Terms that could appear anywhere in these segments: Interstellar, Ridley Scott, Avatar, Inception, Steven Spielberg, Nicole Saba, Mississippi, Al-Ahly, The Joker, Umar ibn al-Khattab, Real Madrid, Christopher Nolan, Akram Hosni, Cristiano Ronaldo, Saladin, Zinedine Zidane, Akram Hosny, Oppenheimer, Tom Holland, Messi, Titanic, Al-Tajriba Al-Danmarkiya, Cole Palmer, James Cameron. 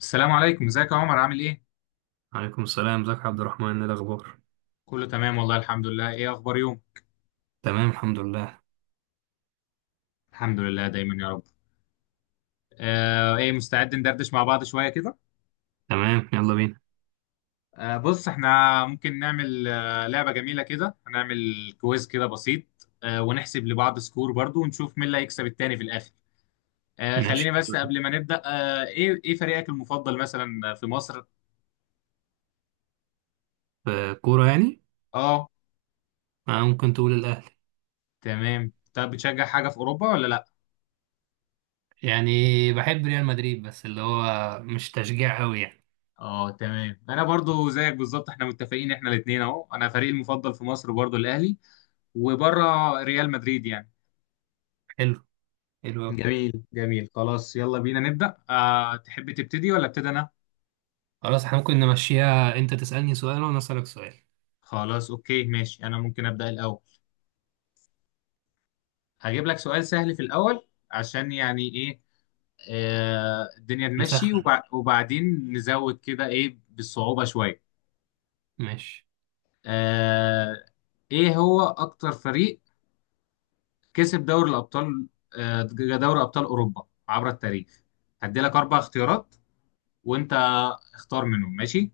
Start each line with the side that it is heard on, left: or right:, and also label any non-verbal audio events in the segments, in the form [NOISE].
left: السلام عليكم، ازيك يا عمر؟ عامل ايه؟
right: عليكم السلام، ازيك يا عبد الرحمن؟ ايه الاخبار؟
left: كله تمام والله، الحمد لله. ايه اخبار يوم؟
right: تمام الحمد لله.
left: الحمد لله دايما يا رب. ايه، مستعد ندردش مع بعض شوية كده؟
right: تمام، يلا بينا.
left: بص، احنا ممكن نعمل لعبة جميلة كده. هنعمل كويز كده بسيط، ونحسب لبعض سكور برضو، ونشوف مين اللي هيكسب التاني في الاخر.
right: ماشي.
left: خليني بس قبل ما نبدأ، ايه فريقك المفضل مثلا في مصر؟
right: في كورة يعني؟
left: اه
right: ممكن تقول الاهلي.
left: تمام. طب بتشجع حاجة في اوروبا ولا لا؟
right: يعني بحب ريال مدريد، بس اللي هو مش تشجيع قوي يعني.
left: اه تمام، انا برضو زيك بالظبط، احنا متفقين، احنا الاثنين اهو. انا فريقي المفضل في مصر برضو الاهلي، وبره ريال مدريد يعني.
right: حلو. حلو
left: جميل
right: قوي.
left: جميل جميل، خلاص يلا بينا نبدأ. تحب تبتدي ولا ابتدي أنا؟
right: خلاص، احنا ممكن نمشيها، انت تسألني سؤال وانا اسألك سؤال.
left: خلاص أوكي ماشي، أنا ممكن أبدأ الأول. هجيب لك سؤال سهل في الأول عشان يعني إيه، الدنيا تمشي،
right: نسخن.
left: وبعدين نزود كده إيه بالصعوبة شوية.
right: ماشي.
left: آه إيه هو أكتر فريق كسب دوري الأبطال، آه دوري أبطال أوروبا عبر التاريخ؟ هدي لك أربع اختيارات وأنت اختار منهم، ماشي.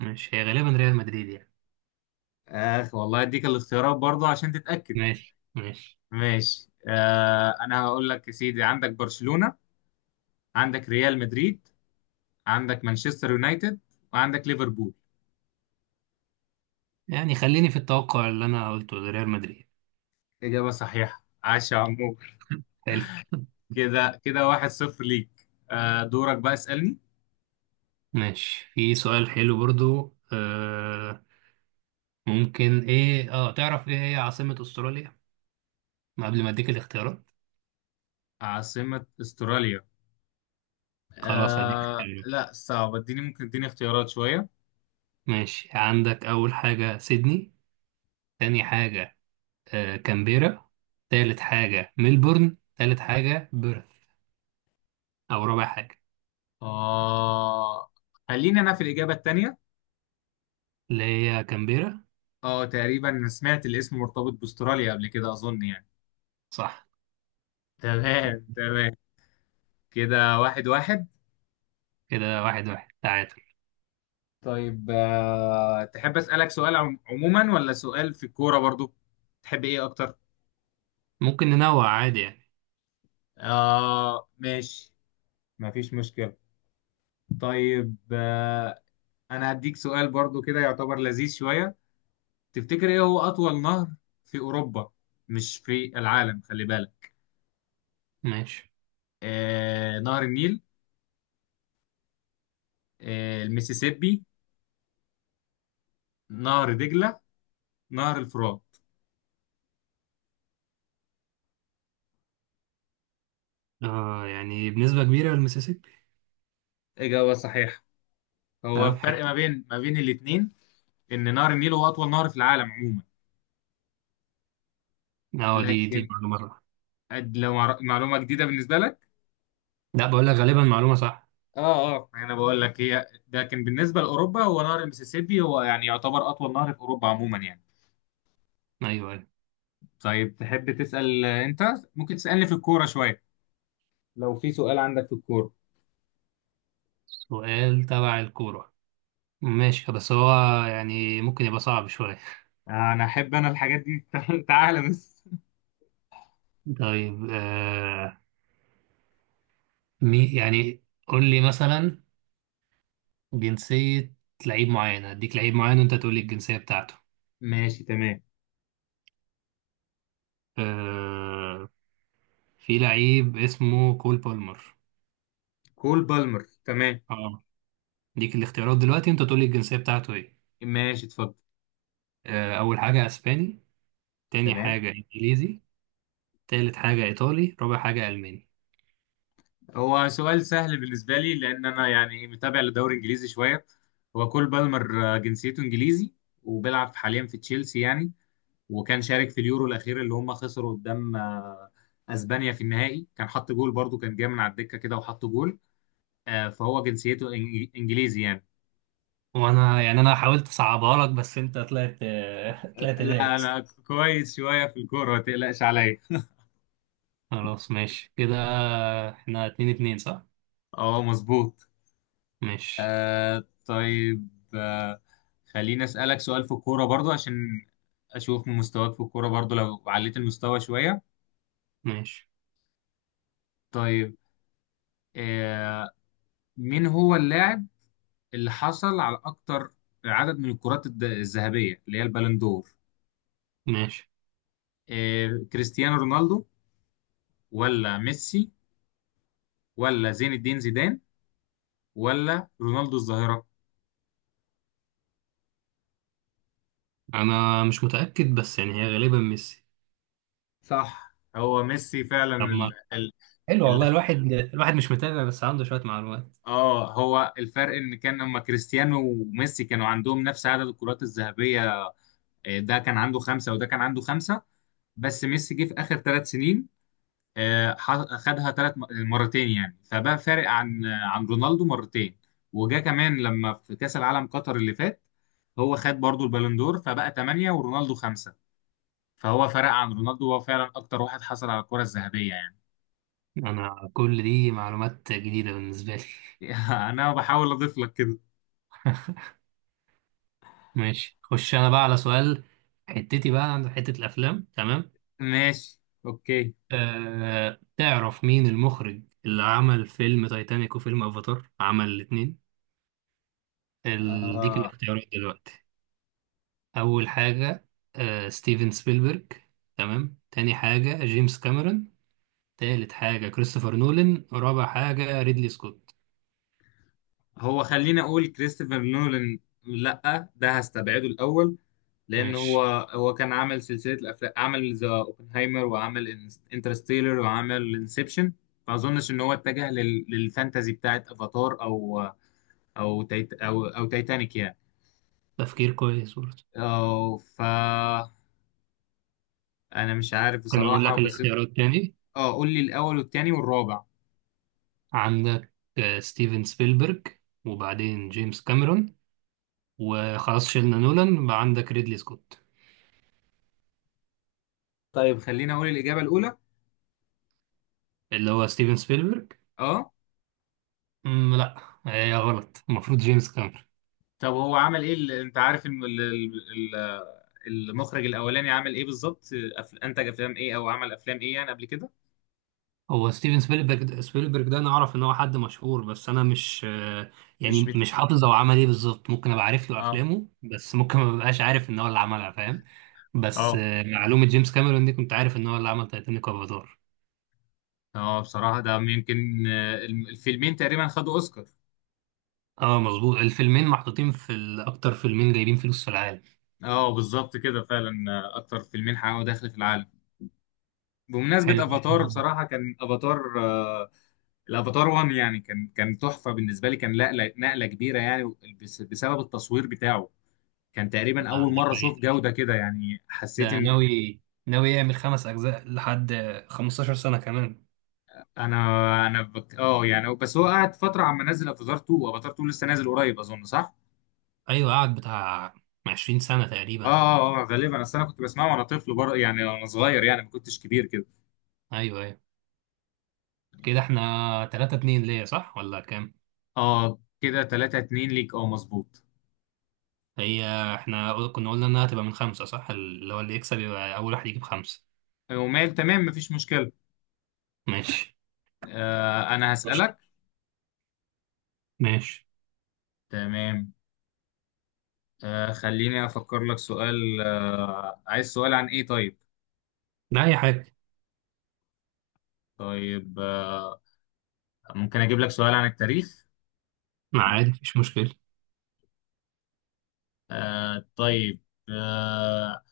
right: ماشي، هي غالبا ريال مدريد يعني.
left: اخ والله، اديك الاختيارات برضه عشان تتأكد.
right: ماشي ماشي.
left: ماشي، انا هقول لك يا سيدي: عندك برشلونة، عندك ريال مدريد، عندك مانشستر يونايتد، وعندك ليفربول.
right: يعني خليني في التوقع اللي انا قلته لريال مدريد.
left: إجابة صحيحة، عاش يا عمو.
right: حلو.
left: كده كده 1-0 ليك. دورك بقى اسألني.
right: ماشي، في سؤال حلو برضو. ممكن ايه اه تعرف ايه هي عاصمة استراليا؟ ما قبل ما اديك الاختيارات.
left: عاصمة استراليا؟
right: خلاص هديك اختيارات.
left: لا صعب، اديني، ممكن اديني اختيارات شوية.
right: ماشي، عندك اول حاجة سيدني، تاني حاجة كامبيرا، تالت حاجة ملبورن، تالت حاجة بيرث، او رابع حاجة.
left: آه خليني انا في الإجابة التانية.
right: اللي هي كامبيرا.
left: اه، تقريبا سمعت الاسم مرتبط باستراليا قبل كده، اظن يعني.
right: صح.
left: تمام تمام. كده 1-1.
right: كده 1-1 تعادل.
left: طيب، تحب أسألك سؤال عموما ولا سؤال في الكورة برضو؟ تحب ايه اكتر؟
right: ممكن ننوع عادي يعني.
left: ماشي، مفيش مشكلة. طيب، انا هديك سؤال برضو كده يعتبر لذيذ شوية. تفتكر ايه هو اطول نهر في اوروبا؟ مش في العالم، خلي بالك.
right: ماشي.
left: نهر النيل، المسيسيبي، نهر دجلة، نهر الفرات.
right: اه يعني بنسبة كبيرة المسيسيبي.
left: إجابة صحيحة. هو
right: تمام حلو.
left: الفرق ما بين الاتنين إن نهر النيل هو أطول نهر في العالم عموما،
right: اه دي
left: لكن
right: معلومة صح.
left: معلومة جديدة بالنسبة لك.
right: لا، بقول لك غالبا معلومة صح.
left: اه اه، انا بقول لك هي، لكن بالنسبة لأوروبا هو نهر المسيسيبي هو يعني يعتبر أطول نهر في أوروبا عموما يعني.
right: ايوه ايوه.
left: طيب، تحب تسأل أنت؟ ممكن تسألني في الكورة شوية، لو في سؤال عندك في الكورة.
right: سؤال تبع الكورة. ماشي بس هو يعني ممكن يبقى صعب شوية.
left: انا احب انا الحاجات دي [LAUGHS] تعالى بس.
right: [LAUGHS] طيب. يعني قول لي مثلا جنسية لعيب معين، هديك لعيب معين وانت تقول لي الجنسية بتاعته.
left: ماشي تمام.
right: آه في لعيب اسمه كول بالمر.
left: كول بالمر، تمام.
right: اه، اديك الاختيارات دلوقتي انت تقول لي الجنسية بتاعته ايه.
left: ماشي اتفضل.
right: اول حاجة اسباني، تاني
left: تمام.
right: حاجة انجليزي، تالت حاجة ايطالي، رابع حاجة الماني.
left: هو سؤال سهل بالنسبة لي، لأن أنا يعني متابع للدوري الإنجليزي شوية. هو كول بالمر جنسيته إنجليزي، وبيلعب حاليا في تشيلسي يعني، وكان شارك في اليورو الاخير اللي هم خسروا قدام اسبانيا في النهائي. كان حط جول برضو، كان جاي من على الدكه كده وحط جول. فهو جنسيته انجليزي يعني.
right: وانا يعني انا حاولت اصعبها لك بس انت طلعت. [LAUGHS] طلعت
left: لا
right: دارس.
left: انا كويس شويه في الكوره، ما تقلقش عليا.
right: خلاص ماشي كده، احنا 2-2 صح؟
left: اه مظبوط.
right: ماشي.
left: طيب، آه، خليني اسالك سؤال في الكوره برضو عشان اشوف من مستواك في الكوره برضو، لو عليت المستوى شويه.
right: ماشي.
left: طيب، آه، مين هو اللاعب اللي حصل على اكتر عدد من الذهبيه اللي هي البالندور؟
right: ماشي.
left: كريستيانو رونالدو، ولا ميسي، ولا زين الدين زيدان، ولا رونالدو الظاهرة؟
right: انا مش متأكد بس يعني هي غالبا ميسي.
left: صح، هو ميسي فعلا.
right: طب ما حلو والله،
left: ال...
right: الواحد مش متابع بس عنده شوية معلومات.
left: اه هو الفرق ان كان لما كريستيانو وميسي كانوا عندهم نفس عدد الكرات الذهبية. ده كان عنده خمسة وده كان عنده خمسة، بس ميسي جه في آخر 3 سنين، خدها ثلاث مرتين يعني، فبقى فارق عن رونالدو مرتين. وجا كمان لما في كأس العالم قطر اللي فات، هو خد برضو البالندور، فبقى ثمانية ورونالدو خمسة، فهو فرق عن رونالدو، هو فعلا أكتر واحد حصل على الكرة الذهبية يعني.
right: انا كل دي معلومات جديدة بالنسبة لي.
left: [LAUGHS] أنا بحاول أضيف لك كده.
right: [LAUGHS] ماشي، خش انا بقى على سؤال. بقى عند حتة الافلام. تمام.
left: ماشي أوكي.
right: تعرف مين المخرج اللي عمل فيلم تايتانيك وفيلم افاتار؟ عمل الاتنين. ديك
left: آه.
right: الاختيارات دلوقتي. أول حاجة ستيفن سبيلبرج، تمام، تاني حاجة جيمس كاميرون، تالت حاجة كريستوفر نولان، رابع حاجة ريدلي سكوت.
left: هو خليني اقول كريستوفر نولان، لا ده هستبعده الاول، لان هو
right: ماشي.
left: هو كان عامل سلسله الافلام، عمل ذا اوبنهايمر وعمل انترستيلر وعمل انسبشن، ما اظنش ان هو اتجه للفانتازي بتاعت افاتار، او او تيت او او تايتانيك يعني.
right: تفكير كويس برضه.
left: أو ف انا مش عارف
right: كان يقول
left: بصراحه
right: لك
left: بس.
right: الاختيارات تاني.
left: اه قول لي الاول والتاني والرابع.
right: عندك ستيفن سبيلبرج، وبعدين جيمس كاميرون، وخلاص شلنا نولان، بقى عندك ريدلي سكوت.
left: طيب خليني اقول الاجابه الاولى.
right: اللي هو ستيفن سبيلبرج.
left: اه.
right: مم، لا. هي غلط، المفروض جيمس كاميرون.
left: طب هو عمل ايه، انت عارف ان المخرج الاولاني عمل ايه بالظبط، انتج افلام ايه او عمل افلام ايه يعني قبل كده؟
right: هو ستيفن سبيلبرج ده انا اعرف ان هو حد مشهور بس انا مش يعني
left: مش مت...
right: مش حافظ هو عمل ايه بالظبط، ممكن ابقى عارف له
left: اه
right: افلامه بس ممكن ما ببقاش عارف ان هو اللي عملها، فاهم. بس
left: اه
right: معلومة جيمس كاميرون دي كنت عارف ان هو اللي عمل تايتانيك وافاتار.
left: اه، بصراحة ده يمكن الفيلمين تقريبا خدوا اوسكار.
right: اه مظبوط، الفيلمين محطوطين في اكتر فيلمين جايبين فلوس في العالم.
left: اه بالظبط كده فعلا، اكتر فيلمين حققوا دخل في العالم.
right: حلو.
left: بمناسبة افاتار، بصراحة كان افاتار، الافاتار 1 يعني كان تحفة بالنسبة لي، كان نقلة نقلة كبيرة يعني، بسبب التصوير بتاعه. كان تقريبا اول
right: ده
left: مرة اشوف
right: حقيقة.
left: جودة كده، يعني حسيت
right: ده
left: ان
right: ناوي يعمل خمس اجزاء لحد 15 سنة كمان.
left: انا انا اه يعني، بس هو قعد فتره عم نزل افاتار 2، لسه نازل قريب اظن، صح؟
right: ايوه، قعد بتاع 20 سنة
left: اه
right: تقريبا.
left: اه اه، غالبا اصل انا كنت بسمعه وانا طفل يعني وانا صغير يعني، ما كنتش كبير كده.
right: ايوه ايوه. كده احنا 3-2 ليا صح ولا كام؟
left: اه كده 3-2 ليك، اه مظبوط.
right: هي احنا كنا قلنا انها تبقى من خمسة صح، اللي هو اللي يكسب يبقى اول واحد يجيب خمسة.
left: ومال، تمام مفيش مشكله.
right: ماشي.
left: انا
right: ماشي.
left: هسألك.
right: ماشي.
left: تمام. خليني افكر لك سؤال، عايز سؤال عن ايه طيب؟
right: لا اي حاجة.
left: طيب، ممكن اجيب لك سؤال عن التاريخ.
right: ما عادي مفيش مشكلة.
left: طيب، آه،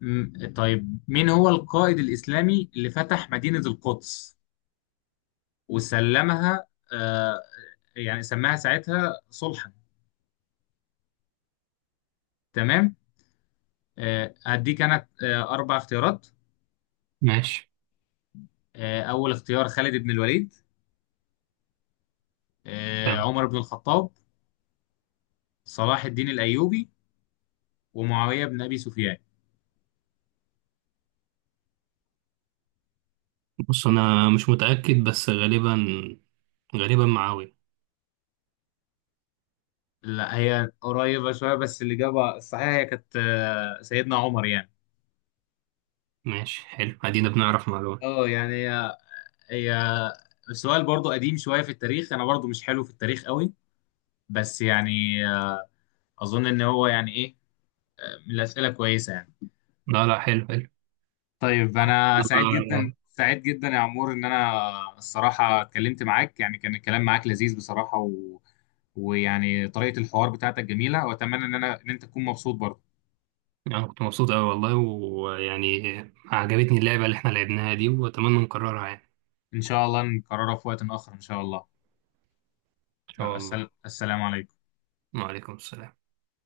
left: طيب مين هو القائد الإسلامي اللي فتح مدينة القدس وسلمها، آه يعني سماها ساعتها صلحا. تمام. هديك أنا أربع اختيارات:
right: ماشي
left: أول اختيار خالد بن الوليد،
right: تمام.
left: عمر بن الخطاب، صلاح الدين الأيوبي، ومعاوية بن أبي سفيان.
right: بص انا مش متأكد بس غالبا، غالبا معاوية.
left: لا، هي قريبة شوية، بس الإجابة الصحيحة هي كانت سيدنا عمر يعني.
right: ماشي، حلو، ادينا بنعرف معلومة.
left: اه يعني، هي السؤال برضو قديم شوية في التاريخ، أنا برضو مش حلو في التاريخ قوي، بس يعني اظن ان هو يعني ايه، من الاسئله كويسه يعني.
right: لا لا، حلو حلو.
left: طيب، انا سعيد جدا
right: انا
left: سعيد جدا يا عمور، ان انا الصراحه اتكلمت معاك، يعني كان الكلام معاك لذيذ بصراحه ويعني طريقه الحوار بتاعتك جميله، واتمنى ان انا ان انت تكون مبسوط برضه.
right: أنا كنت مبسوط اوي والله، ويعني عجبتني اللعبة اللي احنا لعبناها دي واتمنى نكررها يعني.
left: ان شاء الله نكررها في وقت اخر ان شاء الله.
right: ان
left: يلا،
right: شاء الله.
left: السلام عليكم.
right: وعليكم السلام.